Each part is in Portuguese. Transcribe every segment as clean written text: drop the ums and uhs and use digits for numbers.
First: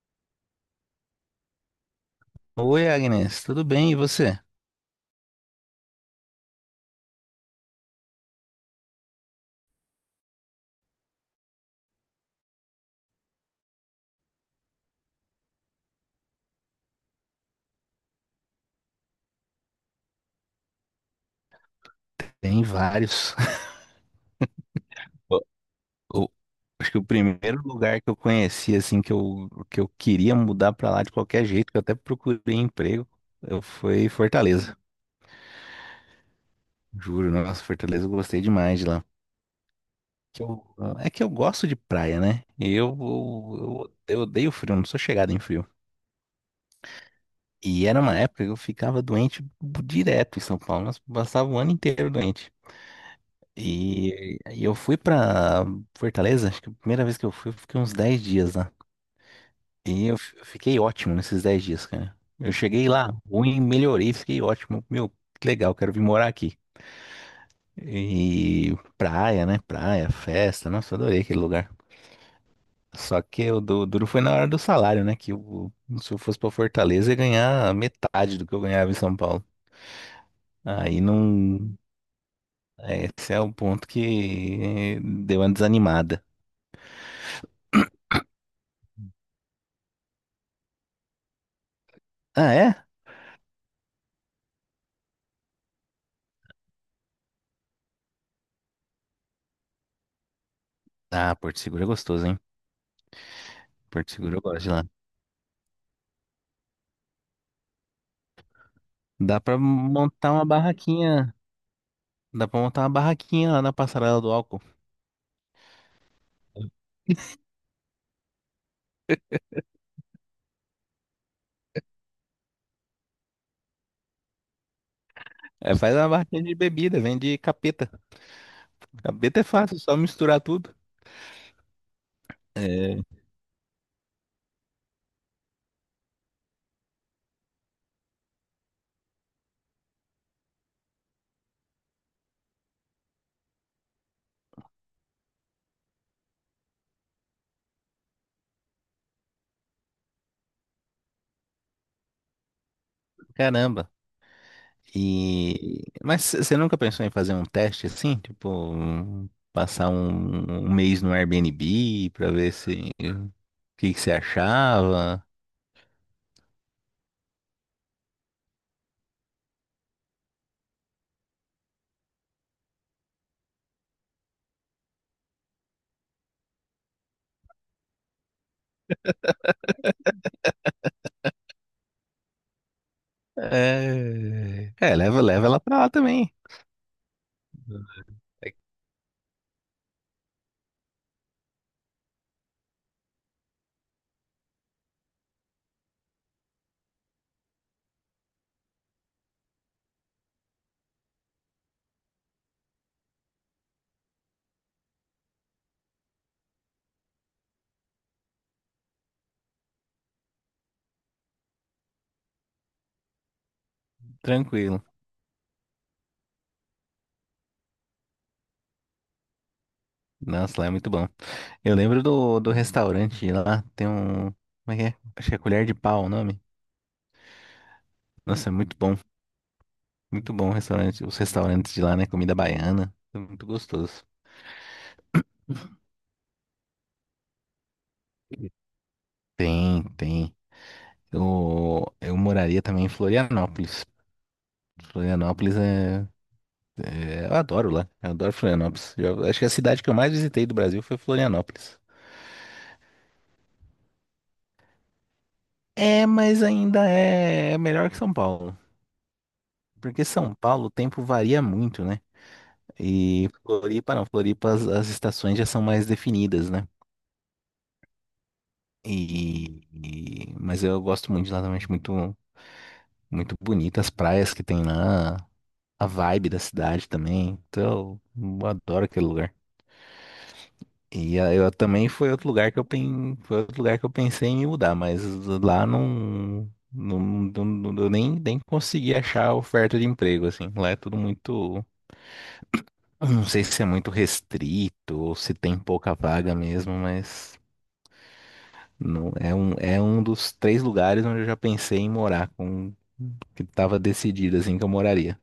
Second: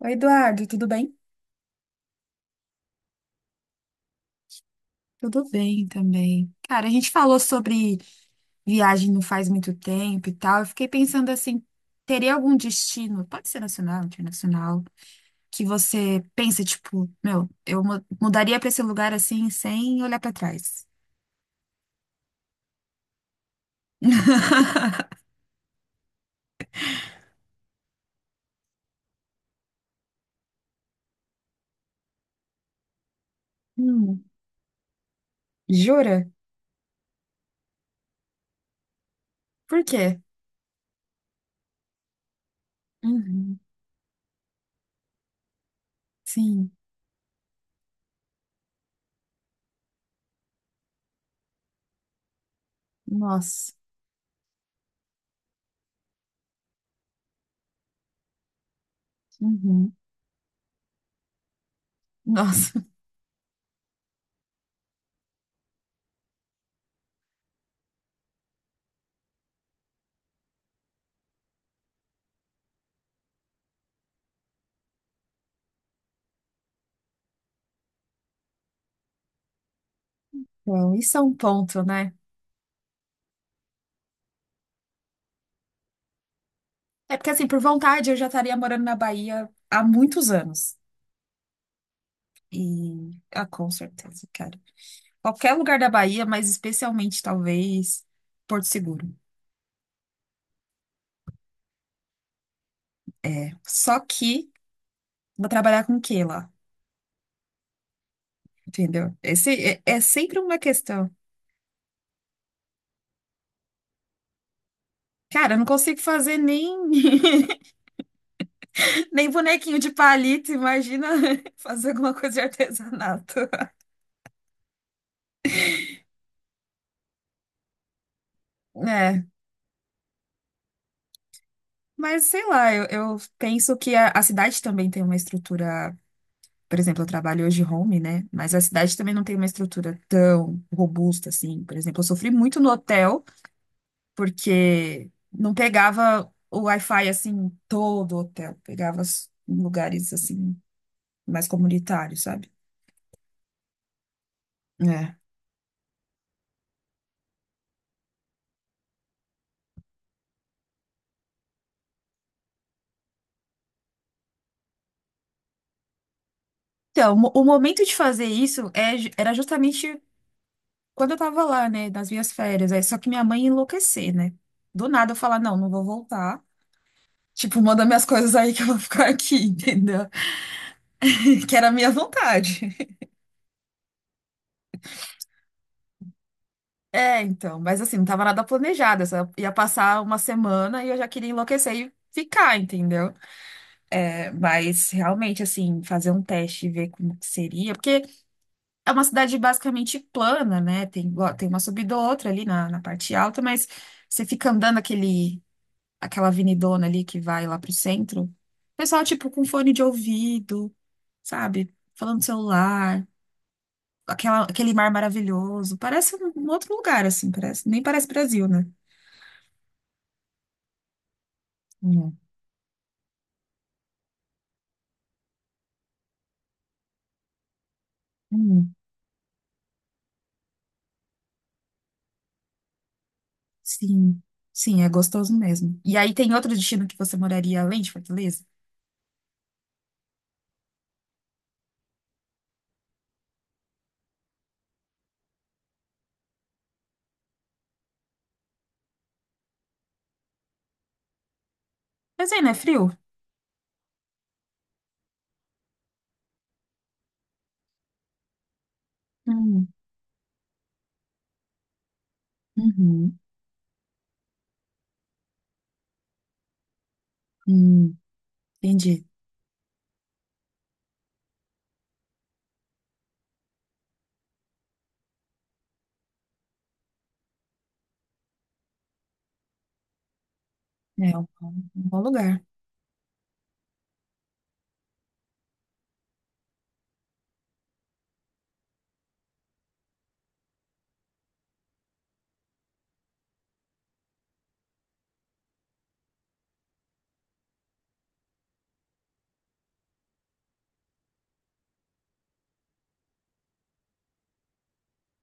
Oi, Eduardo, tudo bem? Oi, Agnes, tudo bem? E você? Tudo bem também. Cara, a gente falou sobre viagem não faz muito tempo e tal. Eu fiquei pensando assim, teria algum destino, pode ser nacional, internacional, que você pensa, tipo, meu, eu mudaria pra esse lugar assim, sem olhar pra trás. Tem vários. O- o- acho que o primeiro lugar que eu conheci, assim, que eu queria mudar pra lá de qualquer jeito, que eu até procurei emprego, eu foi Hum, Fortaleza. jura? Juro, nossa, Fortaleza eu gostei demais de lá. Por quê? Que eu- é que eu gosto de praia, né? E Eu, Uhum, eu, eu odeio frio, não sou chegado em frio. sim, E era uma época que eu ficava doente direto em São Paulo, mas passava o ano inteiro doente. nossa. E eu fui pra Fortaleza, acho que a primeira vez que eu fui, eu fiquei uns 10 dias lá. Uhum. E eu fiquei ótimo nesses 10 dias, cara. Eu Nossa. cheguei lá, ruim, melhorei, fiquei ótimo. Meu, que legal, quero vir morar aqui. E praia, né? Praia, festa, nossa, eu adorei aquele lugar. Só que o duro foi na hora do salário, né? Se eu fosse pra Fortaleza, eu ia ganhar metade do que eu ganhava em São Paulo. Então, Aí isso é um não. ponto, né? É, esse é o ponto que deu uma desanimada. É porque, assim, por vontade, eu já estaria morando na Bahia há muitos anos. Ah, é? E, ah, com certeza, cara. Qualquer lugar da Bahia, mas especialmente, talvez, Porto Seguro. Ah, Porto Seguro é gostoso, hein? É. Só Porto Seguro eu que gosto de lá. vou trabalhar com o quê lá? Entendeu? Dá Esse pra é montar sempre uma uma questão. barraquinha. Dá pra montar uma barraquinha lá na passarela do álcool. Cara, eu não consigo fazer nem, nem bonequinho de palito, imagina fazer alguma coisa de artesanato. É, faz uma barraquinha de bebida, vende capeta. É, Capeta é fácil, só misturar tudo. mas sei lá, eu, É, eu penso que a cidade também tem uma estrutura. Por exemplo, eu trabalho hoje home, né? Mas a cidade também não tem uma estrutura tão robusta assim. Por exemplo, eu sofri muito no hotel, porque não pegava o Wi-Fi assim, todo o hotel. Pegava em lugares assim, mais comunitários, sabe? caramba. É. E... Mas você nunca pensou em fazer um teste assim? Tipo, passar um mês no Airbnb pra ver se o que que você achava? Então, o momento de fazer isso era justamente quando eu tava lá, né? Nas minhas férias. Aí, só que minha mãe ia enlouquecer, né? Do nada eu falar, não, não vou voltar. Tipo, manda minhas coisas aí que eu vou ficar aqui, entendeu? Que era a minha vontade. É, é leva, leva ela pra lá também. É, então, mas assim, não tava nada É planejado. Eu só ia passar uma semana e eu já queria enlouquecer e ficar, entendeu? É, mas realmente, assim, fazer um teste e ver como que seria. Porque é uma cidade basicamente plana, né? Tem, tem uma subida ou outra ali na parte alta, mas você fica andando aquele, aquela avenidona ali que vai lá pro centro. O pessoal, tipo, com fone de ouvido, sabe? Falando no celular. Aquela, aquele tranquilo. mar maravilhoso. Parece um outro lugar, assim, parece, nem parece Brasil, né? Nossa, lá é muito bom. Eu lembro Hum. do restaurante lá, tem um. Como é que é? Acho que é Colher de Pau o nome. Nossa, é Hum, muito bom. Muito bom o restaurante, os restaurantes de lá, né? Comida baiana. É muito gostoso. sim, sim, é gostoso mesmo. E aí tem outro destino que você moraria além de Fortaleza? Tem, tem. Eu moraria também em Florianópolis. Florianópolis. Eu adoro lá. Eu adoro Florianópolis. Eu acho que a cidade que eu mais visitei do Brasil foi Florianópolis. Mas aí não é frio? É, mas ainda é melhor que São Paulo. Hum, Porque São Paulo o tempo varia muito, né? uhum, E Floripa não, Floripa as estações já são mais definidas, né? hum, entendi. Mas eu gosto muito de lá também, acho muito, muito bonita as praias que tem lá, a vibe da cidade também. Então, eu adoro aquele lugar. É E um, a- eu um também bom lugar. Foi outro lugar que eu pensei em me mudar, mas lá não, não, eu nem consegui achar oferta de emprego assim. Lá é tudo muito, eu não sei se é muito restrito ou se tem pouca vaga mesmo, mas não, é um dos três lugares onde eu já pensei em morar, com que tava decidido assim que eu moraria.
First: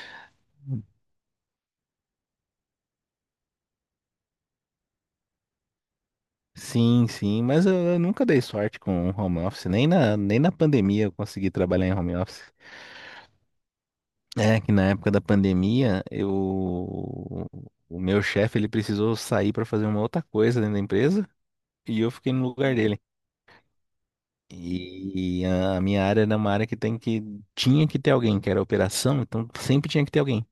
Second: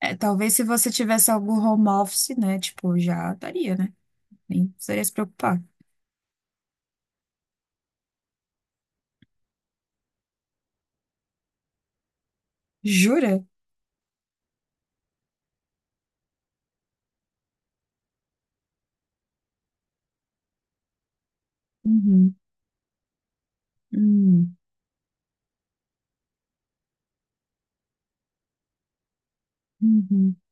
É, talvez se você tivesse algum home office, né? Tipo, já daria, né? Nem precisaria se preocupar. Sim, sim, mas eu nunca dei sorte com home office, nem na pandemia eu consegui trabalhar em home office. Jura? É que na época da pandemia, o meu chefe ele precisou sair para fazer uma outra coisa dentro da empresa e eu fiquei Uhum, no lugar dele. hum, E a minha área era uma área que tinha que ter alguém, que era operação, então sempre tinha que ter uhum, alguém.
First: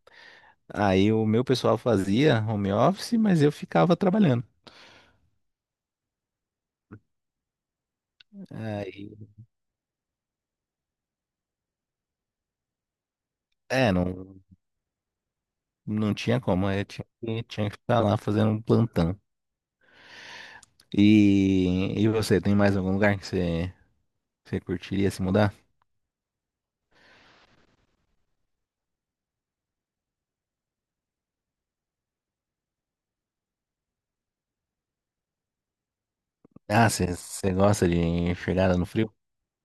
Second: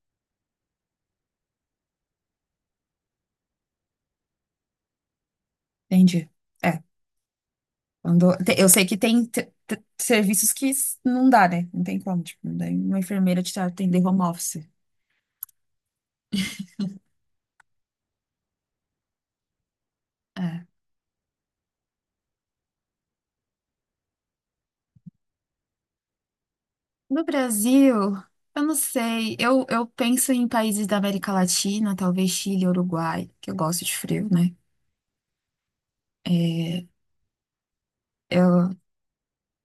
Aí o meu pessoal fazia home office, mas eu ficava trabalhando. entendi. É, eu sei que Aí, tem serviços que não dá, né? Não tem como, tipo, não dá uma enfermeira te é, atender não, home office. não tinha como, eu tinha que ficar lá fazendo um plantão. É. E você, tem mais algum lugar que você curtiria se mudar? No Brasil, eu não sei. Eu penso em países da América Latina, talvez Chile, Uruguai, que eu gosto de frio, né? É, Ah, você gosta de eu, chegada no frio?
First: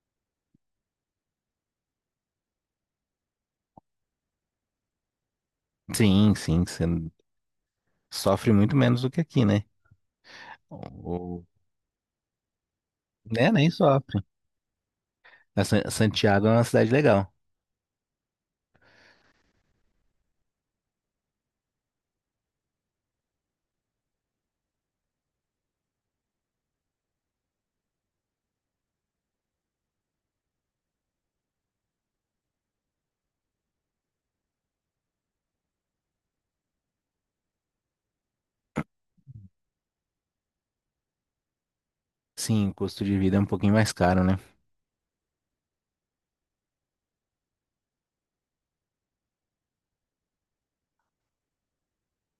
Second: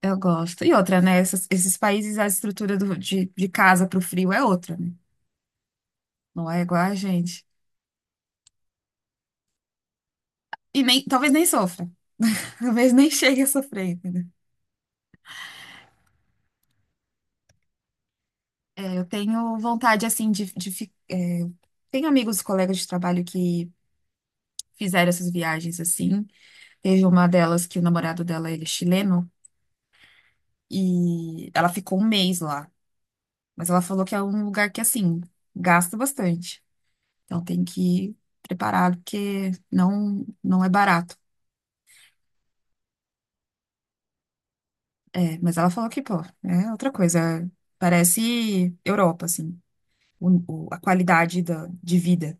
eu gosto. E outra, né? Esses países, a estrutura de casa para o frio é outra, né? Sim, Não é sim, igual você a gente. sofre muito menos do que aqui, né? E nem, talvez nem O, sofra. Talvez nem chegue a né, nem sofrer, entendeu? sofre. A Santiago é uma cidade legal. Eu tenho vontade, assim, Tenho amigos, colegas de trabalho que fizeram essas viagens, assim. Teve uma delas que o namorado dela, ele é chileno. E ela ficou um mês lá. Mas ela falou que é um lugar que, assim, gasta bastante. Então tem que ir preparado, porque não, não é barato. Sim, o custo de vida é um pouquinho mais caro, né? É, mas ela falou que, pô, é outra coisa. Parece Europa, assim, o, a qualidade da, de vida.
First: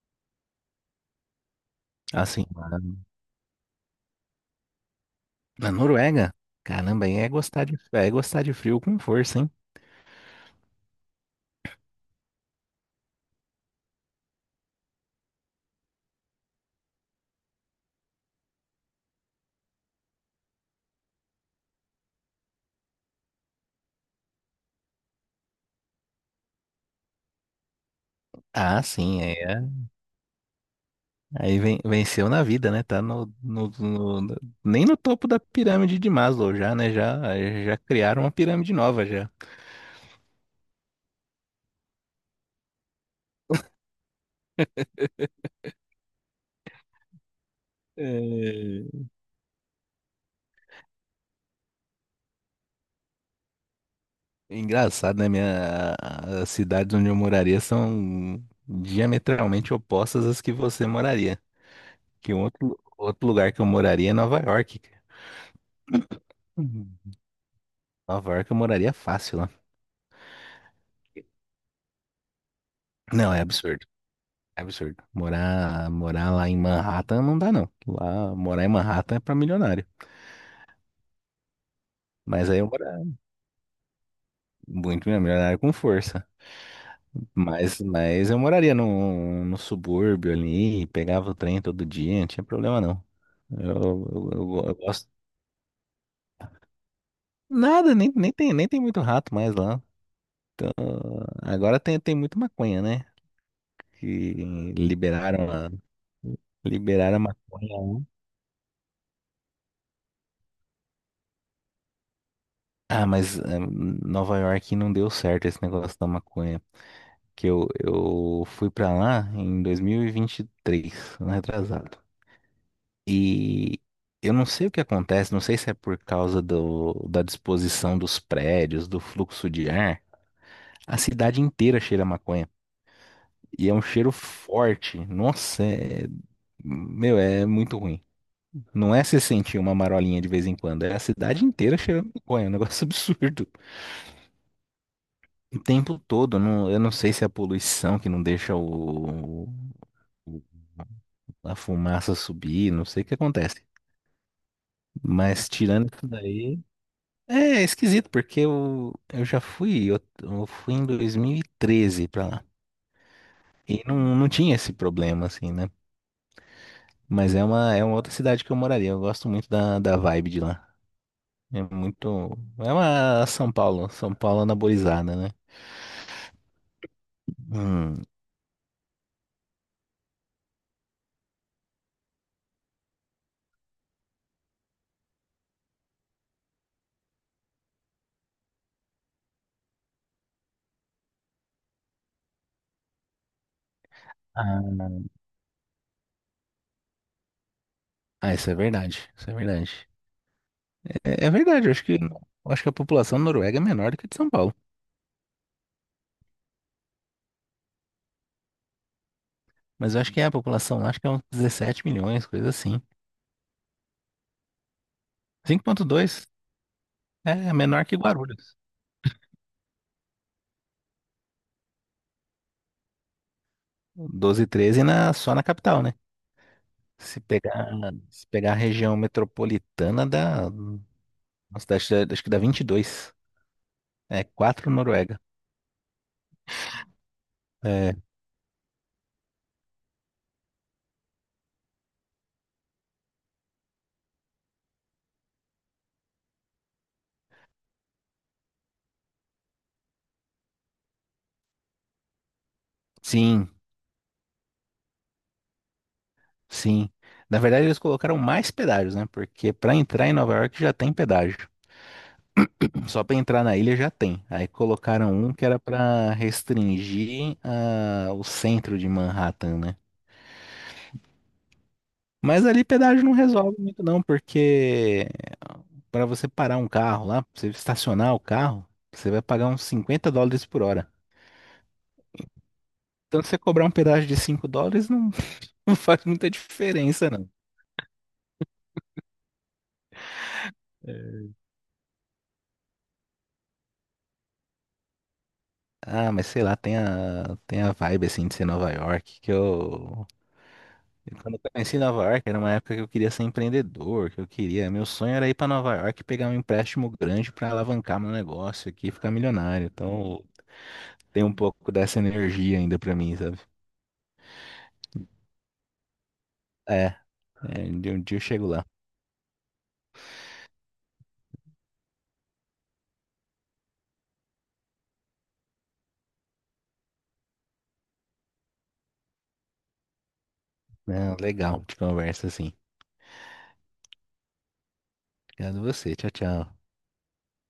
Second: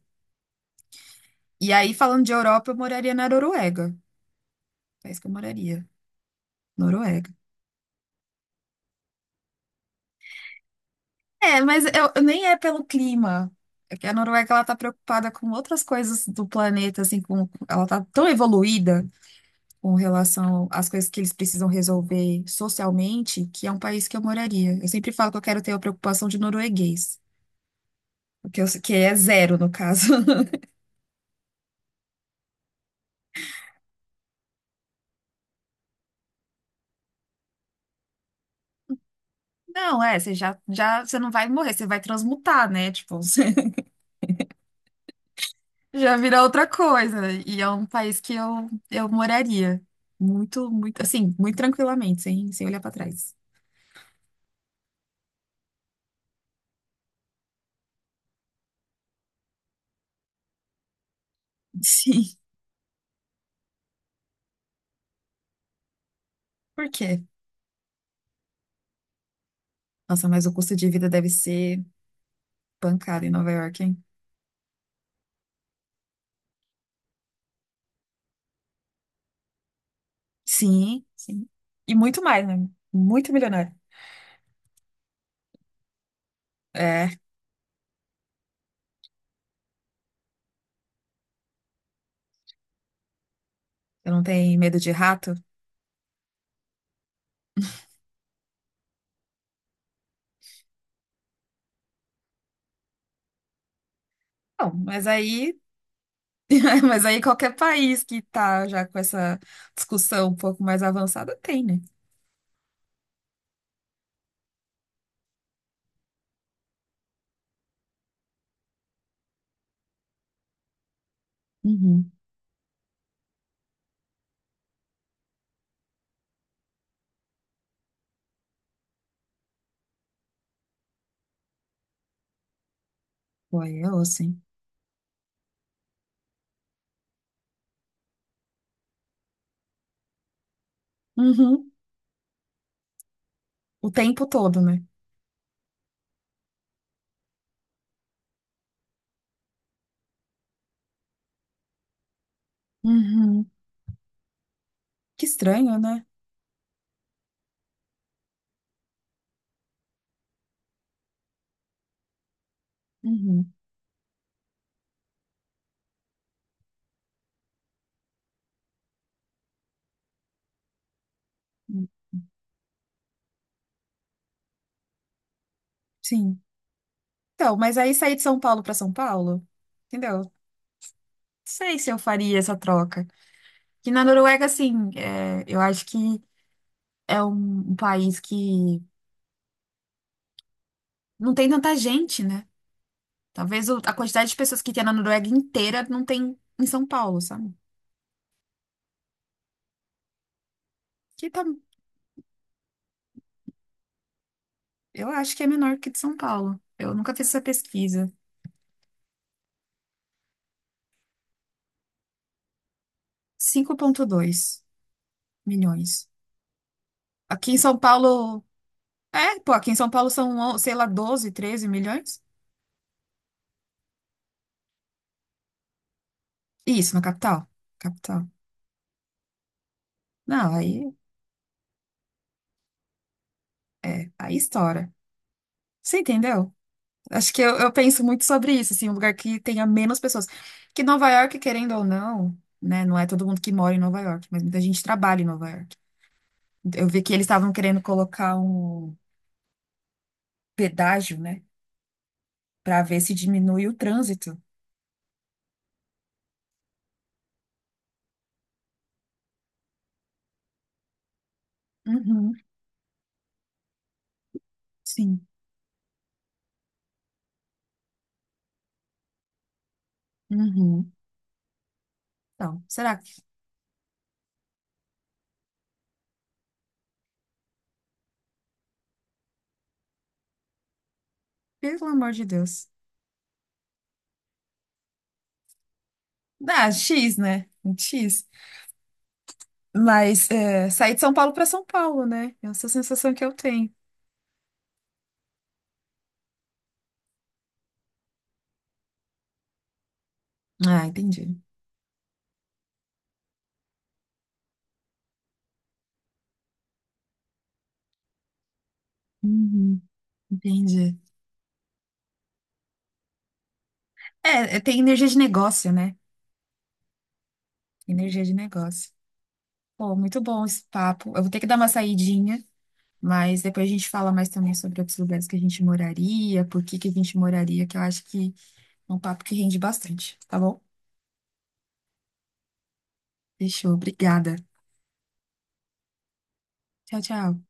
E aí, falando de Assim, Europa, eu moraria na Noruega. É isso que eu na moraria. Noruega? Caramba, aí é Noruega. gostar de, é gostar de frio com força, hein? É, mas eu nem é pelo clima. É que a Noruega, ela tá preocupada com outras coisas do planeta, assim, ela tá tão evoluída com relação às coisas que eles precisam resolver socialmente, que é um país que eu moraria. Eu sempre falo que eu quero ter a preocupação de norueguês, que, eu, Ah, que é sim, aí, zero é, no caso. aí venceu na vida, né? Tá nem no topo da pirâmide de Maslow já, né? Já, já criaram uma pirâmide nova já. Não, você não vai morrer, você vai transmutar, né? Tipo, você já vira outra coisa. E é um país que eu, É. eu moraria muito, muito, assim, muito tranquilamente, sem olhar pra trás. Engraçado, né? As cidades onde eu moraria são diametralmente opostas às que você moraria. Sim. Que um outro lugar que eu moraria é Nova York, cara. Por Uhum. quê? Nova York eu moraria fácil lá. Nossa, mas o custo de vida deve ser pancada em Não, é Nova York, absurdo. hein? É absurdo. Morar, morar lá em Manhattan não dá, não. Lá, morar em Manhattan é pra milionário. Sim, sim. E muito mais, Mas aí né? eu moraria Muito milionário. muito mesmo, milionário com força. É, Mas eu moraria no subúrbio ali, pegava o trem todo dia, não tinha problema não. Eu, eu não eu, eu tenho go- eu medo de gosto. rato? Nada, nem tem muito rato mais lá. Ah, agora tem muito maconha, né? Que Não, mas liberaram aí, a, mas liberaram a aí qualquer maconha lá. país que tá já com essa discussão um pouco mais avançada tem, né? Ah, mas Nova York não deu certo esse negócio da maconha. Que eu fui pra lá em 2023, ano retrasado. Uhum. E eu não sei o que acontece, não sei se é por causa do, da disposição dos prédios, do fluxo de ar, a cidade inteira cheira a maconha. Pô, E é aí um é cheiro osso, hein? forte. Nossa, meu, é muito ruim. Não é se sentir uma marolinha de vez em quando, é a cidade Uhum. inteira cheirando maconha, é um negócio absurdo. O tempo todo, né? O tempo todo, eu não sei se é a poluição que não deixa o, a fumaça subir, não sei o que Uhum. acontece. Que Mas estranho, tirando né? isso daí, é esquisito, porque eu fui em 2013 pra lá. Uhum. E não, não tinha esse problema, assim, né? Mas é uma outra cidade que eu moraria. Eu gosto muito da vibe de lá. É muito. É uma São Paulo, São Paulo anabolizada, né? Sim. Então, mas aí Hum. sair de São Paulo para São Paulo, entendeu? Não sei se eu faria essa troca. Que na Noruega, assim, eu acho que é um país que não tem tanta gente, né? Talvez a quantidade de pessoas que Ah, tem na Noruega inteira não tem em São Paulo, sabe? ah, isso é verdade. Isso é verdade. É, Que é tá, verdade, eu acho que a população da Noruega é menor do que a de São Paulo. eu acho que é menor que de São Paulo. Eu nunca fiz essa pesquisa. Mas eu acho que é a população lá, acho que é uns 17 milhões, coisa assim. 5,2 milhões. 5,2 Aqui é em São menor que Paulo. Guarulhos. É, pô, aqui em São Paulo são, sei lá, 12, 13 milhões? 12, 13 só na capital, né? Isso, na Se capital. pegar, Capital. se pegar a região metropolitana, da Não, aí, nossa, dá- acho acho que dá 22. É aí 4 estoura. Noruega. Você entendeu? Acho que eu É, penso muito sobre isso, assim, um lugar que tenha menos pessoas. Que Nova York, querendo ou não, né? Não é todo mundo que mora em Nova York, mas muita gente trabalha em Nova York. Eu vi que eles estavam querendo colocar um pedágio, né? Para ver se sim, diminui o trânsito. sim. Na verdade, eles colocaram mais pedágios, né? Porque para entrar em Nova York já tem pedágio. Uhum, Só para entrar na ilha já tem. Aí colocaram sim. um que era para restringir o centro de Manhattan, né? Uhum. Mas Então, ali será pedágio que, não resolve muito não, porque para você parar um carro lá, pra você estacionar o carro, você vai pagar uns US$ 50 por hora. pelo amor de Deus? Então você cobrar um pedágio de US$ 5 não, não faz muita Dá, diferença X, não. né? Um X. Mas é, sair de São Paulo para São Paulo, né? Essa é a sensação que eu tenho. Ah, mas sei lá, tem a vibe assim de ser Nova York, que Ah, eu Quando entendi. eu conheci Nova York, era uma época que eu queria ser empreendedor. Meu sonho era ir para Nova York e pegar um empréstimo grande para alavancar meu negócio aqui e ficar milionário. Uhum, Então entendi. tem um pouco dessa energia ainda para mim, sabe? É, tem energia de negócio, né? É. É, de um dia eu Energia de chego lá. negócio. Pô, muito bom esse papo. Eu vou ter que dar uma saidinha. Mas depois a gente fala mais também sobre outros lugares que a gente moraria, por que que a gente moraria, que eu acho que é um papo que rende bastante, tá bom? Não, legal de conversa assim. Fechou, obrigada. Obrigado a você. Tchau, tchau. Tchau, tchau.